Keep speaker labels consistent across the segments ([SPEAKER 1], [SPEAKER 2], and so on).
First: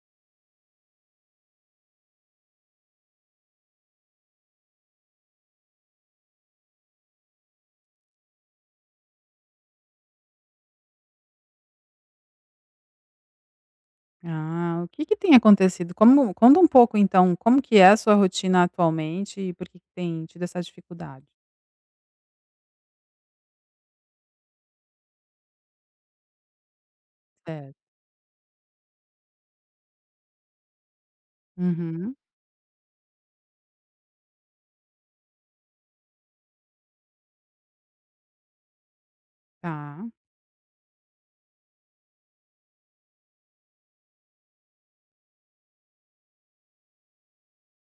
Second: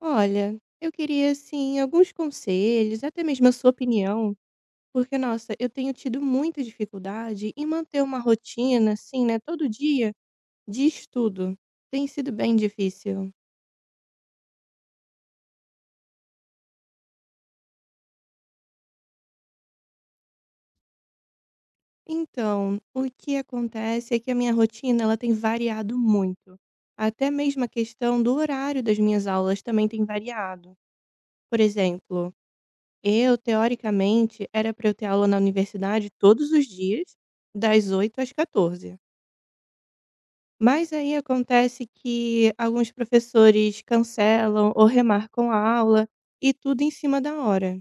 [SPEAKER 1] Olha, eu queria, assim, alguns conselhos, até mesmo a sua opinião, porque, nossa, eu tenho tido muita dificuldade em manter uma rotina assim, né, todo dia de estudo. Tem sido bem difícil.
[SPEAKER 2] Ah, o que que tem acontecido? Como conta um pouco então, como que é a sua rotina atualmente e por que que tem tido essa dificuldade.
[SPEAKER 1] Então, o que acontece é que a minha rotina, ela tem variado muito. Até mesmo a
[SPEAKER 2] Certo.
[SPEAKER 1] questão do horário das minhas aulas também tem variado. Por
[SPEAKER 2] Uhum.
[SPEAKER 1] exemplo, eu, teoricamente, era pra eu ter aula na universidade todos os dias, das 8h00 às 14h00.
[SPEAKER 2] Tá.
[SPEAKER 1] Mas aí acontece que alguns professores cancelam ou remarcam a aula e tudo em cima da hora.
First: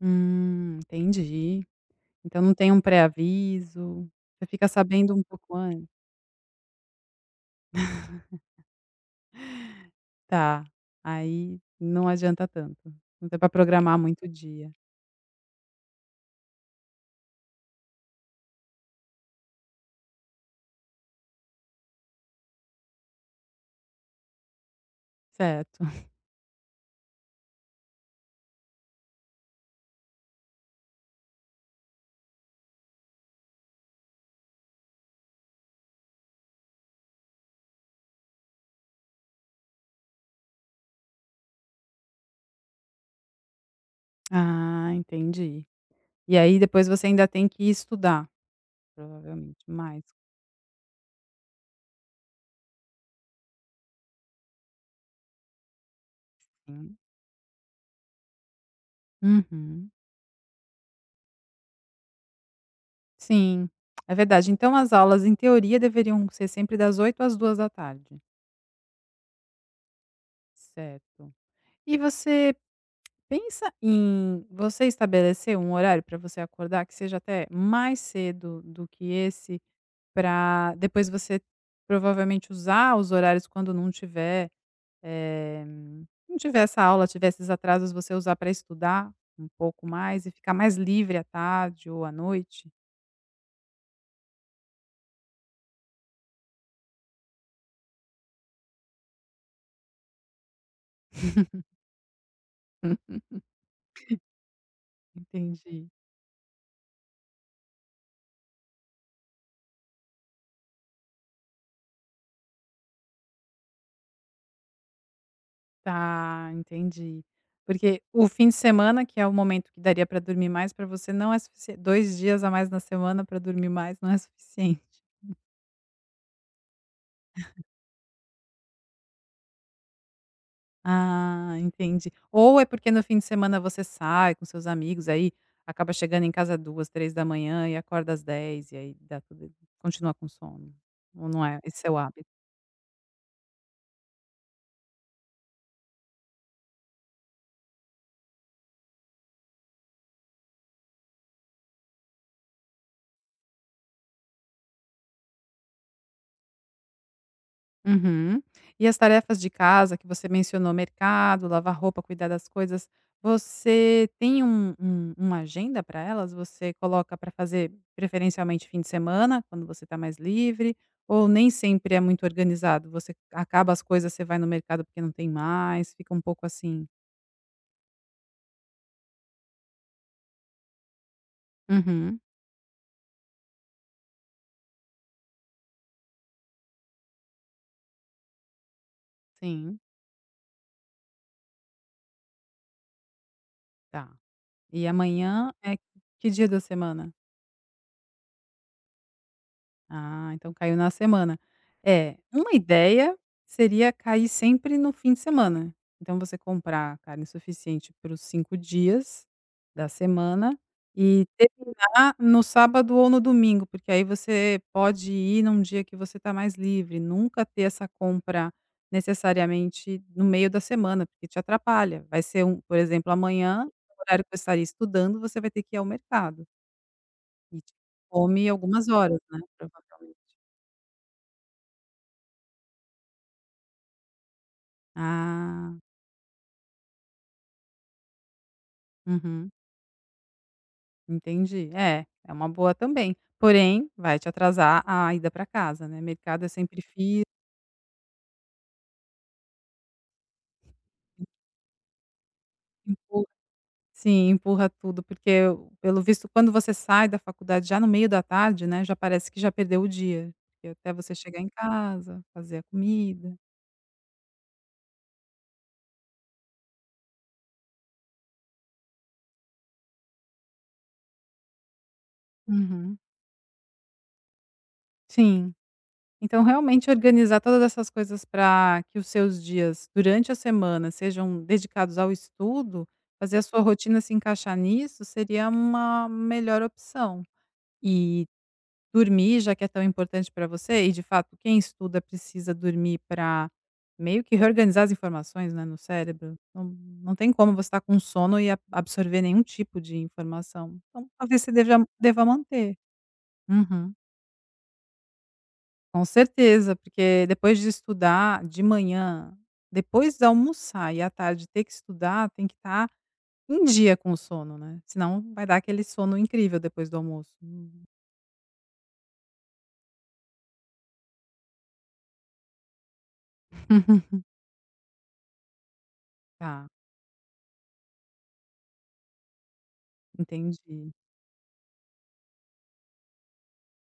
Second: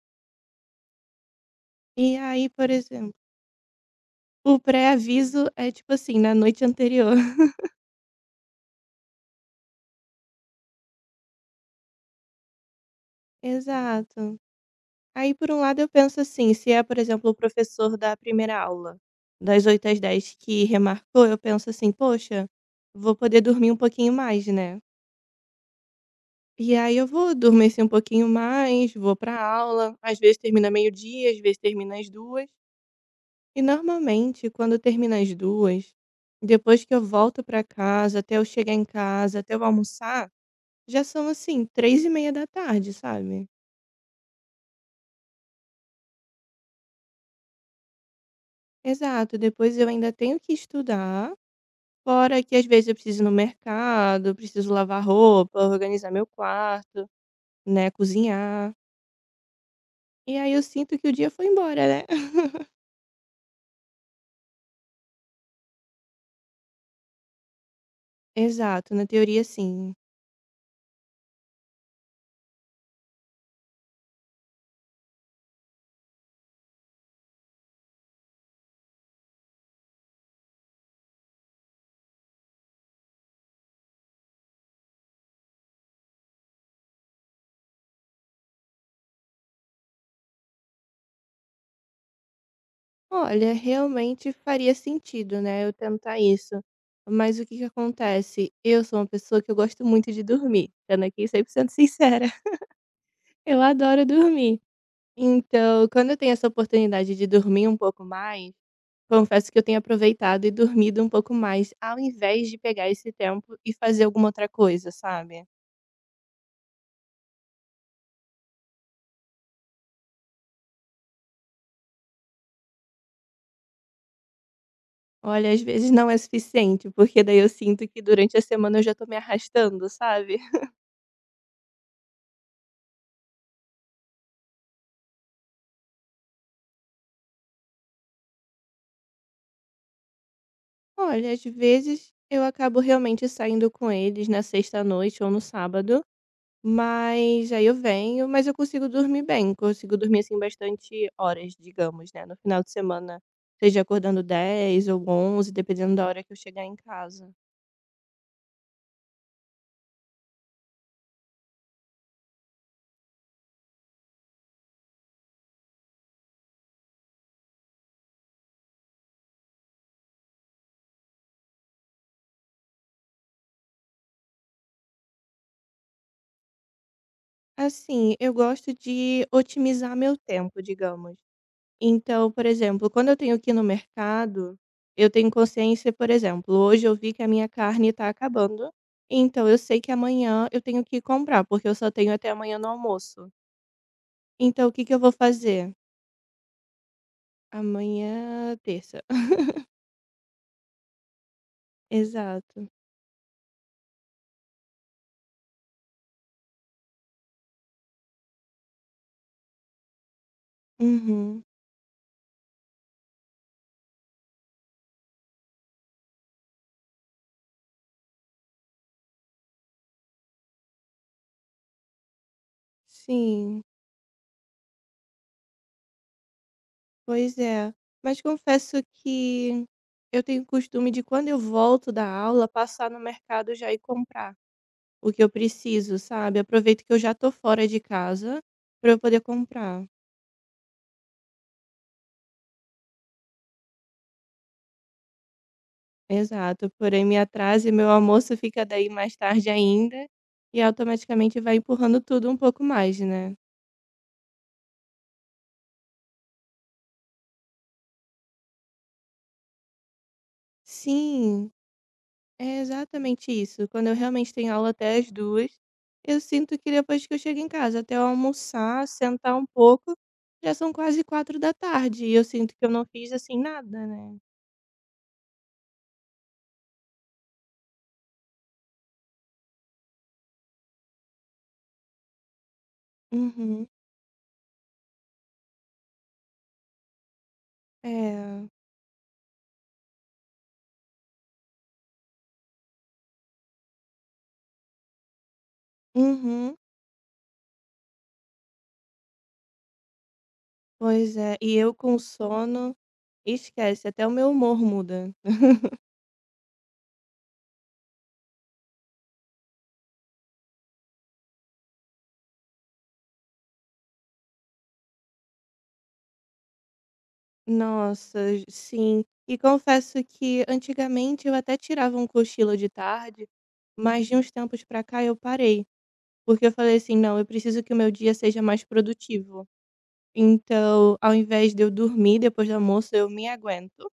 [SPEAKER 2] Hum, entendi.
[SPEAKER 1] E
[SPEAKER 2] Então
[SPEAKER 1] aí,
[SPEAKER 2] não
[SPEAKER 1] por
[SPEAKER 2] tem um
[SPEAKER 1] exemplo
[SPEAKER 2] pré-aviso, você
[SPEAKER 1] O
[SPEAKER 2] fica sabendo um
[SPEAKER 1] pré-aviso
[SPEAKER 2] pouco
[SPEAKER 1] é,
[SPEAKER 2] antes?
[SPEAKER 1] tipo, assim, na noite anterior.
[SPEAKER 2] Tá, aí não adianta tanto, não dá pra programar muito o
[SPEAKER 1] Exato.
[SPEAKER 2] dia.
[SPEAKER 1] Aí, por um lado, eu penso assim: se é, por exemplo, o professor da 1ª aula, das 8h00 às 10h00, que remarcou, eu penso assim: "Poxa, vou poder dormir um pouquinho mais, né".
[SPEAKER 2] Certo.
[SPEAKER 1] E aí eu vou dormir assim um pouquinho mais, vou pra aula, às vezes termina meio-dia, às vezes termina às 14h. E normalmente quando termina às 14h, depois que eu volto pra casa, até eu chegar em casa, até eu almoçar, já são, assim, 15:30 sabe?
[SPEAKER 2] Ah, entendi. E aí depois você ainda tem que estudar,
[SPEAKER 1] Exato,
[SPEAKER 2] provavelmente
[SPEAKER 1] depois eu
[SPEAKER 2] mais.
[SPEAKER 1] ainda tenho que estudar, fora que às vezes eu preciso ir no mercado, preciso lavar roupa, organizar meu
[SPEAKER 2] Sim.
[SPEAKER 1] quarto, né, cozinhar.
[SPEAKER 2] Uhum.
[SPEAKER 1] E aí eu sinto que o dia foi embora, né?
[SPEAKER 2] Sim, é verdade. Então as aulas, em teoria, deveriam ser sempre das 08:00 às 14:00
[SPEAKER 1] Exato, na teoria sim.
[SPEAKER 2] Certo. E você pensa em, você estabelecer um horário pra você acordar, que seja até mais cedo do que esse, pra depois você provavelmente usar os horários quando não tiver, eh, não tiver essa aula, tiver esses atrasos, você usar pra estudar um pouco mais e ficar mais livre à tarde ou à noite?
[SPEAKER 1] Olha, realmente faria sentido, né, eu tentar isso. Mas o que que acontece. Eu sou uma pessoa que eu gosto muito de dormir, sendo aqui cem por cento sincera. Eu adoro dormir. Então
[SPEAKER 2] Entendi.
[SPEAKER 1] quando eu tenho essa oportunidade de dormir um pouco mais, confesso que eu tenho aproveitado e dormido um pouco mais, ao invés de pegar esse tempo e fazer alguma outra coisa, sabe?
[SPEAKER 2] Tá, entendi. Porque, o fim de semana, que é o momento que daria pra dormir mais pra você, não é sufi 2 dias a mais na semana pra dormir mais, não é suficiente.
[SPEAKER 1] Olha, às vezes não é suficiente, porque daí eu sinto que durante a semana eu já tô me arrastando, sabe?
[SPEAKER 2] Ah, entendi. Ou é porque no fim de semana você sai com seus amigos, aí acaba chegando em casa 2:00, 3:00 e acorda às 10:00 e aí dá tudo continua com sono, ou
[SPEAKER 1] Olha, às
[SPEAKER 2] não é, esse seu
[SPEAKER 1] vezes
[SPEAKER 2] hábito?
[SPEAKER 1] eu acabo realmente saindo com eles na sexta à noite ou no sábado, mas aí eu venho, mas eu consigo dormir bem, consigo dormir assim bastante horas, digamos, né, no final de semana, seja acordando 10:00 ou 11:00, dependendo da hora que eu chegar em casa.
[SPEAKER 2] Uhum. E as tarefas de casa que você mencionou, mercado, lavar roupa, cuidar das coisas, você tem um um uma agenda para elas? Você coloca para fazer preferencialmente fim de semana, quando você está mais livre, ou nem sempre é muito organizado? Você acaba as coisas, você vai no mercado porque não tem mais, fica um pouco assim?
[SPEAKER 1] Assim, eu gosto de otimizar meu tempo, digamos.
[SPEAKER 2] Uhum.
[SPEAKER 1] Então, por exemplo, quando eu tenho que ir no mercado, eu tenho consciência, por exemplo, hoje eu vi que a minha carne tá acabando, então eu
[SPEAKER 2] Sim.
[SPEAKER 1] sei que amanhã eu tenho que ir comprar, porque eu só tenho até amanhã no almoço.
[SPEAKER 2] Tá.
[SPEAKER 1] Então o que
[SPEAKER 2] E
[SPEAKER 1] que eu vou
[SPEAKER 2] amanhã
[SPEAKER 1] fazer?
[SPEAKER 2] é que dia da semana?
[SPEAKER 1] Amanhã, terça.
[SPEAKER 2] Ah, então caiu na semana. É, uma
[SPEAKER 1] Exato.
[SPEAKER 2] ideia seria cair sempre no fim de semana. Então você comprar carne suficiente para os 5 dias da semana e
[SPEAKER 1] Uhum.
[SPEAKER 2] terminar no sábado ou no domingo, porque aí você pode ir num dia que você está mais livre, nunca ter essa compra necessariamente no meio da semana, porque te atrapalha. Vai ser um por exemplo,
[SPEAKER 1] Sim.
[SPEAKER 2] amanhã, o horário que você estaria estudando, você vai ter que ir ao mercado.
[SPEAKER 1] Pois
[SPEAKER 2] E
[SPEAKER 1] é, mas
[SPEAKER 2] come
[SPEAKER 1] confesso
[SPEAKER 2] algumas horas, né,
[SPEAKER 1] que
[SPEAKER 2] provavelmente.
[SPEAKER 1] eu tenho costume de quando eu volto da aula, passar no mercado já e comprar o que eu
[SPEAKER 2] Ah.
[SPEAKER 1] preciso, sabe. Aproveito que eu já tô fora de casa para eu poder
[SPEAKER 2] Uhum.
[SPEAKER 1] comprar.
[SPEAKER 2] Entendi. É, é uma boa também, porém vai te atrasar a ida pra casa, né. Mercado é
[SPEAKER 1] Exato,
[SPEAKER 2] sempre
[SPEAKER 1] porém me
[SPEAKER 2] fi
[SPEAKER 1] atrasa e meu almoço fica daí mais tarde ainda, e automaticamente vai empurrando tudo um pouco mais,
[SPEAKER 2] Empurra,
[SPEAKER 1] né.
[SPEAKER 2] sim, empurra tudo, porque pelo visto quando você sai da faculdade já no meio da tarde, né, já parece que já perdeu o dia, porque até você chegar em
[SPEAKER 1] Sim,
[SPEAKER 2] casa, fazer
[SPEAKER 1] é
[SPEAKER 2] a
[SPEAKER 1] exatamente
[SPEAKER 2] comida.
[SPEAKER 1] isso. Quando eu realmente tenho aula até às 14h00 eu sinto que depois que eu chego em casa, até eu almoçar, sentar um pouco, já são quase 16h00 e eu sinto que eu não
[SPEAKER 2] Uhum.
[SPEAKER 1] fiz assim nada, né.
[SPEAKER 2] Sim. Então realmente organizar todas essas coisas para que os seus dias durante a semana sejam dedicados ao estudo, fazer a sua
[SPEAKER 1] Uhum.
[SPEAKER 2] rotina se encaixar nisso, seria uma melhor opção. E
[SPEAKER 1] É.
[SPEAKER 2] dormir, já que é tão importante para você, e de fato, quem estuda precisa dormir para meio que reorganizar as informações, né, no cérebro.
[SPEAKER 1] Uhum.
[SPEAKER 2] Não, não tem como você estar com sono e a absorver nenhum tipo de informação. Então
[SPEAKER 1] Pois é,
[SPEAKER 2] talvez você
[SPEAKER 1] e eu
[SPEAKER 2] deva,
[SPEAKER 1] com
[SPEAKER 2] deva manter.
[SPEAKER 1] sono, esquece,
[SPEAKER 2] Uhum.
[SPEAKER 1] até o meu humor muda.
[SPEAKER 2] Com certeza, porque depois de estudar de manhã, depois de almoçar e à tarde ter que estudar, tem que estar em dia com o sono, né, senão vai dar aquele sono incrível depois do almoço.
[SPEAKER 1] Nossa sim. E confesso que antigamente eu até tirava um cochilo de tarde, mas de uns tempos para cá eu parei, porque eu
[SPEAKER 2] Tá.
[SPEAKER 1] falei assim: "Não, eu preciso que o meu dia seja mais produtivo".
[SPEAKER 2] Entendi.
[SPEAKER 1] Então, ao invés de eu dormir depois do almoço, eu me aguento,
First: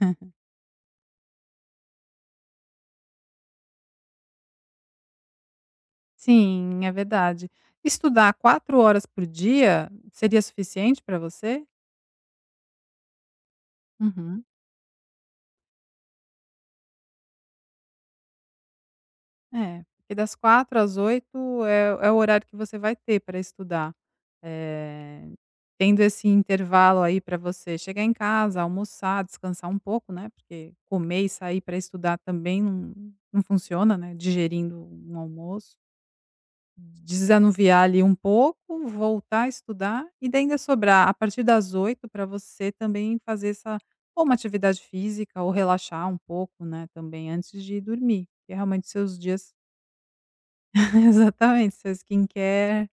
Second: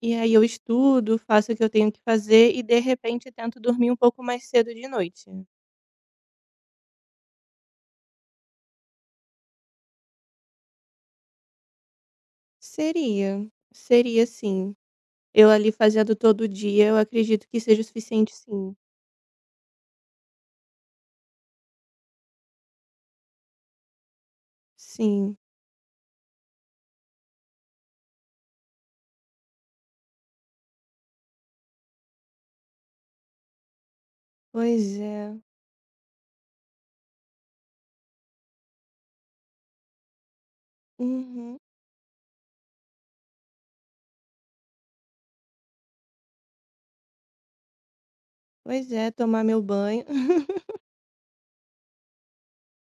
[SPEAKER 1] e aí eu estudo, faço o que eu tenho que fazer e de repente eu tento dormir um pouco mais cedo de noite.
[SPEAKER 2] Sim, é verdade. Estudar 4 horas por dia seria suficiente pra você?
[SPEAKER 1] Seria, seria
[SPEAKER 2] Uhum.
[SPEAKER 1] sim. Eu ali fazendo todo dia, eu acredito que seja o suficiente, sim.
[SPEAKER 2] É, porque das 16h às 20h é o é o horário que você vai ter pra estudar. Eh,
[SPEAKER 1] Sim.
[SPEAKER 2] tendo esse intervalo aí pra você chegar em casa, almoçar, descansar um pouco, né? Porque comer e sair pra estudar também num num funciona, né, digerindo
[SPEAKER 1] Pois
[SPEAKER 2] um
[SPEAKER 1] é.
[SPEAKER 2] almoço. Desanuviar ali um pouco, voltar a estudar e daí ainda sobrar, a partir
[SPEAKER 1] Uhum.
[SPEAKER 2] das 20h pra você também fazer essa ou uma atividade física ou relaxar um pouco, né, também antes de dormir, que é realmente
[SPEAKER 1] Pois é,
[SPEAKER 2] seus dias
[SPEAKER 1] tomar meu banho.
[SPEAKER 2] Exatamente, seus Skin Care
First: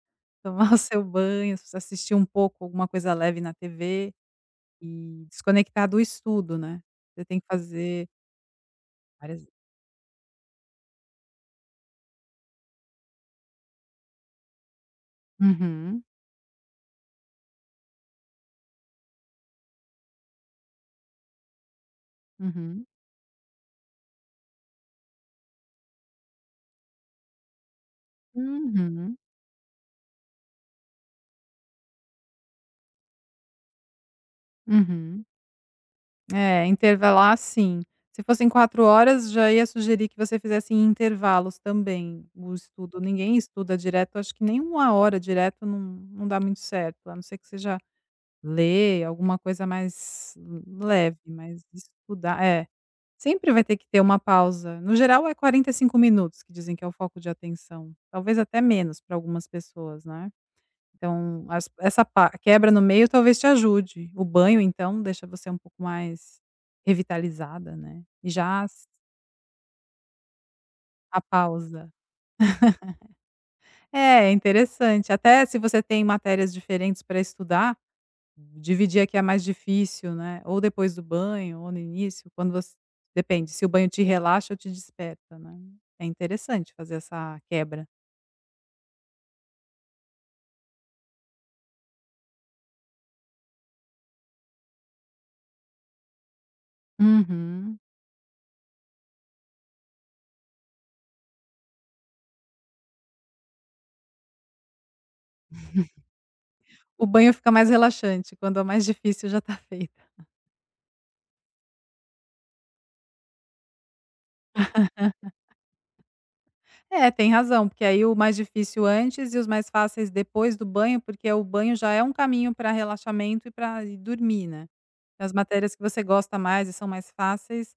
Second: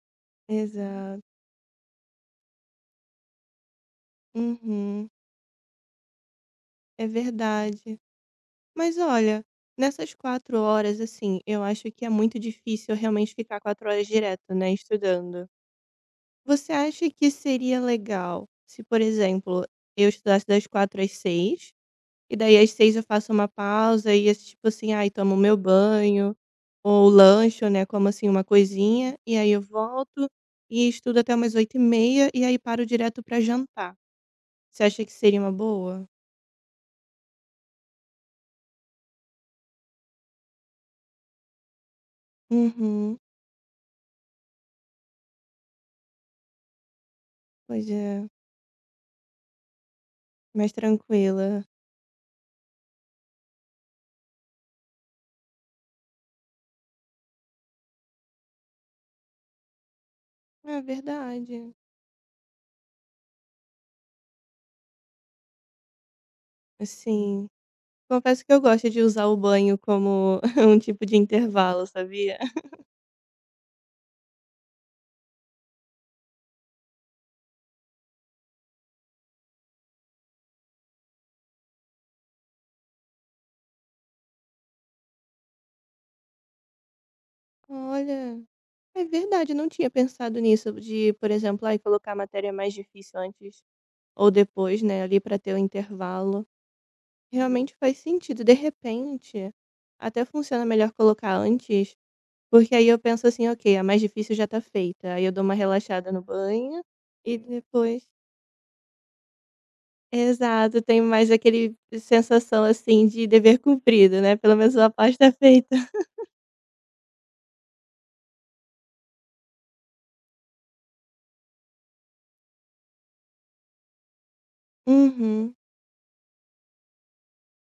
[SPEAKER 2] tomar o seu
[SPEAKER 1] Exato.
[SPEAKER 2] banho, assistir um pouco alguma coisa leve na TV
[SPEAKER 1] Uhum.
[SPEAKER 2] e desconectar do estudo, né?
[SPEAKER 1] É
[SPEAKER 2] Você tem que
[SPEAKER 1] verdade.
[SPEAKER 2] fazer
[SPEAKER 1] Mas olha,
[SPEAKER 2] várias
[SPEAKER 1] nessas 4 horas, assim, eu acho que é muito difícil realmente ficar quatro horas direto, né, estudando.
[SPEAKER 2] Uhum.
[SPEAKER 1] Você acha que seria legal se, por exemplo, eu estudasse das 16h às 18h, e daí às
[SPEAKER 2] Uhum.
[SPEAKER 1] 18h eu faço uma pausa, e esse tipo assim, aí tomo meu banho ou lanche, né, como assim uma coisinha,
[SPEAKER 2] Uhum.
[SPEAKER 1] e aí eu volto e estudo até umas 20h30, e aí paro direto pra jantar. Você acha que
[SPEAKER 2] Uhum.
[SPEAKER 1] seria uma boa?
[SPEAKER 2] É, intervalar sim. Se fossem 4 horas, já ia sugerir que você fizesse em intervalos também no estudo.
[SPEAKER 1] Uhum.
[SPEAKER 2] Ninguém estuda direto, acho que nem 1 hora direto num num dá muito certo, a não ser que seja
[SPEAKER 1] Pois é.
[SPEAKER 2] ler alguma coisa mais
[SPEAKER 1] Mais
[SPEAKER 2] u leve,
[SPEAKER 1] tranquila.
[SPEAKER 2] mas estudar É, sempre vai ter que ter uma pausa. No geral, é 45 minutos que dizem que é o foco de atenção, talvez até menos pra algumas pessoas, né.
[SPEAKER 1] É
[SPEAKER 2] Então, as
[SPEAKER 1] verdade.
[SPEAKER 2] essa pa quebra no meio talvez te ajude. O banho, então, deixa você um pouco mais
[SPEAKER 1] Sim.
[SPEAKER 2] revitalizada, né. E
[SPEAKER 1] Confesso que eu
[SPEAKER 2] já
[SPEAKER 1] gosto de usar o banho como um tipo de
[SPEAKER 2] A
[SPEAKER 1] intervalo,
[SPEAKER 2] pausa.
[SPEAKER 1] sabia?
[SPEAKER 2] É, interessante, até se você tem matérias diferentes pra estudar, dividir a que é mais difícil, né. Ou depois do banho ou no início, quando você depende, se o banho te relaxa ou te desperta, né? É interessante fazer essa quebra.
[SPEAKER 1] Olha, é verdade, não tinha pensado nisso, de eh, por exemplo, ai, colocar a matéria mais difícil antes ou depois, né, ali pra ter o intervalo. Realmente
[SPEAKER 2] Uhum.
[SPEAKER 1] faz sentido. De repente, até funciona melhor colocar antes, porque aí eu penso assim: "Ok, a mais difícil já tá feita". Aí eu dou uma relaxada no banho
[SPEAKER 2] O banho
[SPEAKER 1] e
[SPEAKER 2] fica mais
[SPEAKER 1] depois
[SPEAKER 2] relaxante quando a mais difícil já tá feita.
[SPEAKER 1] Exato, tenho mais aquele sensação assim de dever cumprido, né. Pelo menos minha parte tá feita.
[SPEAKER 2] É, tem razão, porque aí o mais difícil antes e os mais fáceis depois do banho, porque o banho já é um caminho pra relaxamento e pra ir dormir, né. As
[SPEAKER 1] Uhum.
[SPEAKER 2] matérias que você gosta mais e são mais fáceis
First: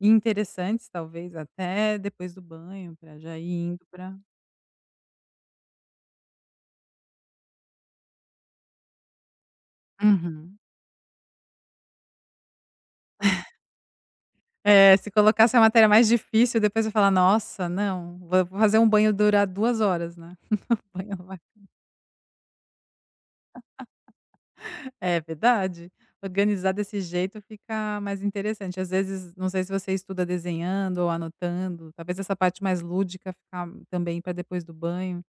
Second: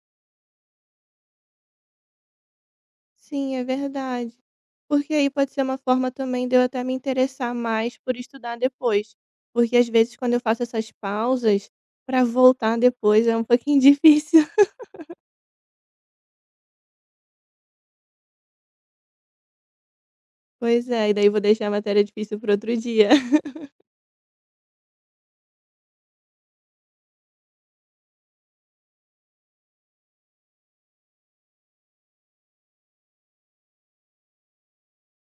[SPEAKER 2] e interessantes, talvez até depois do banho, pra já ir
[SPEAKER 1] Sim, é
[SPEAKER 2] indo pra
[SPEAKER 1] verdade, porque aí pode ser uma forma também de eu até me interessar mais por estudar depois, porque às vezes quando eu
[SPEAKER 2] Uhum.
[SPEAKER 1] faço essas pausas, pra voltar depois é um pouquinho difícil.
[SPEAKER 2] É, se colocar essa matéria mais difícil, depois vai falar: "Nossa, não, vo-vou fazer um banho durar duas horas, né?"
[SPEAKER 1] Pois
[SPEAKER 2] O
[SPEAKER 1] é,
[SPEAKER 2] banho
[SPEAKER 1] e
[SPEAKER 2] é
[SPEAKER 1] daí
[SPEAKER 2] uma
[SPEAKER 1] vou deixar a matéria difícil pro outro dia.
[SPEAKER 2] É verdade, organizar desse jeito fica mais interessante. Às vezes, não sei se você estuda desenhando ou anotando, talvez essa parte mais lúdica ficar também ficar pra depois do banho,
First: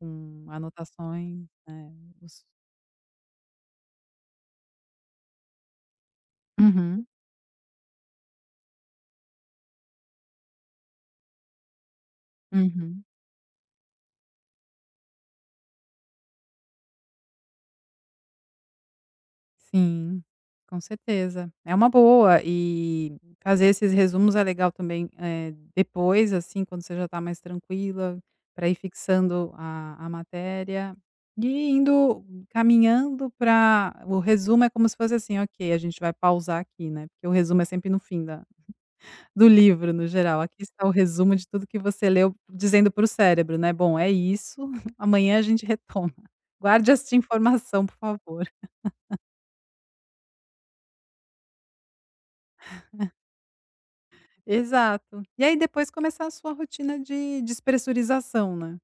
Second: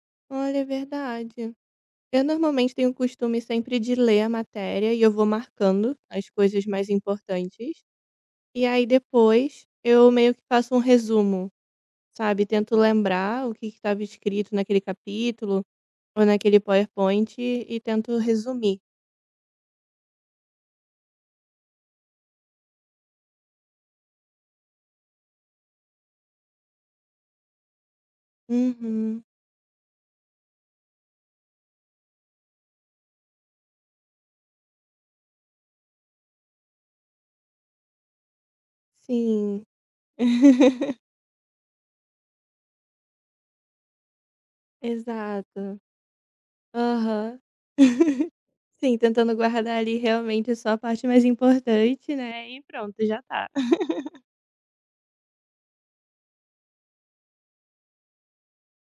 [SPEAKER 2] com
[SPEAKER 1] Olha, é
[SPEAKER 2] anotações.
[SPEAKER 1] verdade.
[SPEAKER 2] É
[SPEAKER 1] Eu
[SPEAKER 2] isso.
[SPEAKER 1] normalmente tenho o costume sempre de ler a matéria e eu vou marcando as coisas mais
[SPEAKER 2] Uhum.
[SPEAKER 1] importantes. E aí depois eu meio que faço um resumo, sabe? Tento
[SPEAKER 2] Uhum.
[SPEAKER 1] lembrar o que que tava escrito naquele capítulo ou naquele PowerPoint e tento resumir.
[SPEAKER 2] Sim, com certeza. É uma boa, eh, fazer esses resumos é legal também, é, depois, assim, quando você já tá mais tranquila, pra ir
[SPEAKER 1] Uhum.
[SPEAKER 2] fixando a a matéria e indo caminhando pra o resumo é como se fosse assim: "Ok, a gente vai pausar aqui, né." Porque o resumo é sempre no fim da, do
[SPEAKER 1] Sim.
[SPEAKER 2] livro, no geral. Aqui está o resumo de tudo que você leu di dizendo pro cérebro, né? "Bom, é isso, amanhã a gente
[SPEAKER 1] Exato.
[SPEAKER 2] retoma. Guarde esta
[SPEAKER 1] Aham.
[SPEAKER 2] informação, por favor".
[SPEAKER 1] Sim, tentando guardar ali realmente só a parte mais importante, né. E pronto, já tá.
[SPEAKER 2] Exato. E aí depois começar a sua rotina de despressurização, né.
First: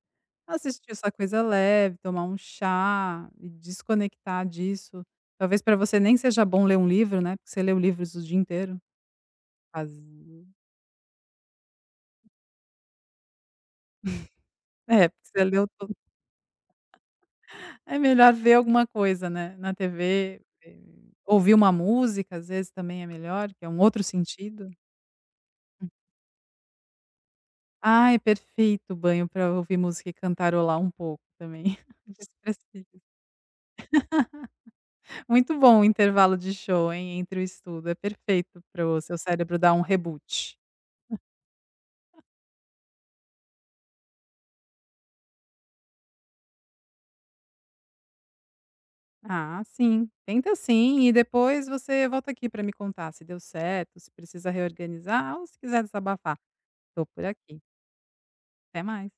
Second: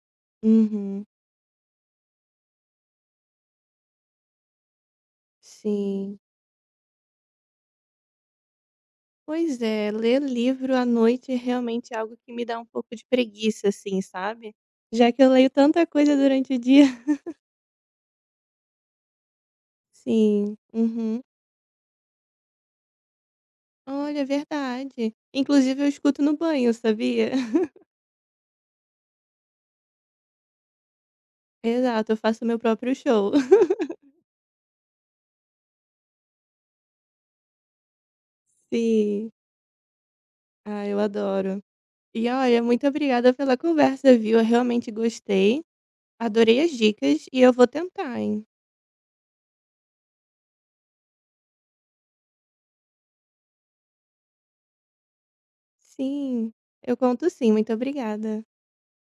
[SPEAKER 2] Assistir
[SPEAKER 1] Uhum.
[SPEAKER 2] essa coisa leve, tomar um chá e desconectar disso. Talvez pra você nem
[SPEAKER 1] Sim.
[SPEAKER 2] seja bom ler um livro, né. Porque você lê livros o dia inteiro.
[SPEAKER 1] Pois é, ler
[SPEAKER 2] Fazer
[SPEAKER 1] livro à noite realmente é algo que me dá um pouco de preguiça, assim, sabe.
[SPEAKER 2] É,
[SPEAKER 1] Já
[SPEAKER 2] porque
[SPEAKER 1] que eu
[SPEAKER 2] você
[SPEAKER 1] leio
[SPEAKER 2] leu
[SPEAKER 1] tanta
[SPEAKER 2] to
[SPEAKER 1] coisa durante o dia.
[SPEAKER 2] É melhor ver alguma coisa, né, na TV,
[SPEAKER 1] Sim, uhum.
[SPEAKER 2] ouvir uma música, às vezes também é melhor, que é um outro
[SPEAKER 1] Olha, é
[SPEAKER 2] sentido.
[SPEAKER 1] verdade. Inclusive eu escuto no banho, sabia?
[SPEAKER 2] Ai, perfeito, banho pra ouvir música e cantarolar um pouco também.
[SPEAKER 1] Exato, eu faço meu
[SPEAKER 2] Desestressi
[SPEAKER 1] próprio show.
[SPEAKER 2] Muito bom o intervalo de show, hein, entre o estudo, é perfeito pro seu
[SPEAKER 1] Sim.
[SPEAKER 2] cérebro dar um reboot.
[SPEAKER 1] Ah, eu adoro. E olha, muito obrigada pela conversa, viu? Eu realmente gostei. Adorei as dicas e eu vou tentar, hein?
[SPEAKER 2] Ah, sim, tenta sim, e depois você volta aqui pra me contar se deu certo, se precisa reorganizar ou se quiser desabafar,
[SPEAKER 1] Sim, eu
[SPEAKER 2] tô por
[SPEAKER 1] conto sim,
[SPEAKER 2] aqui.
[SPEAKER 1] muito obrigada.
[SPEAKER 2] Até mais.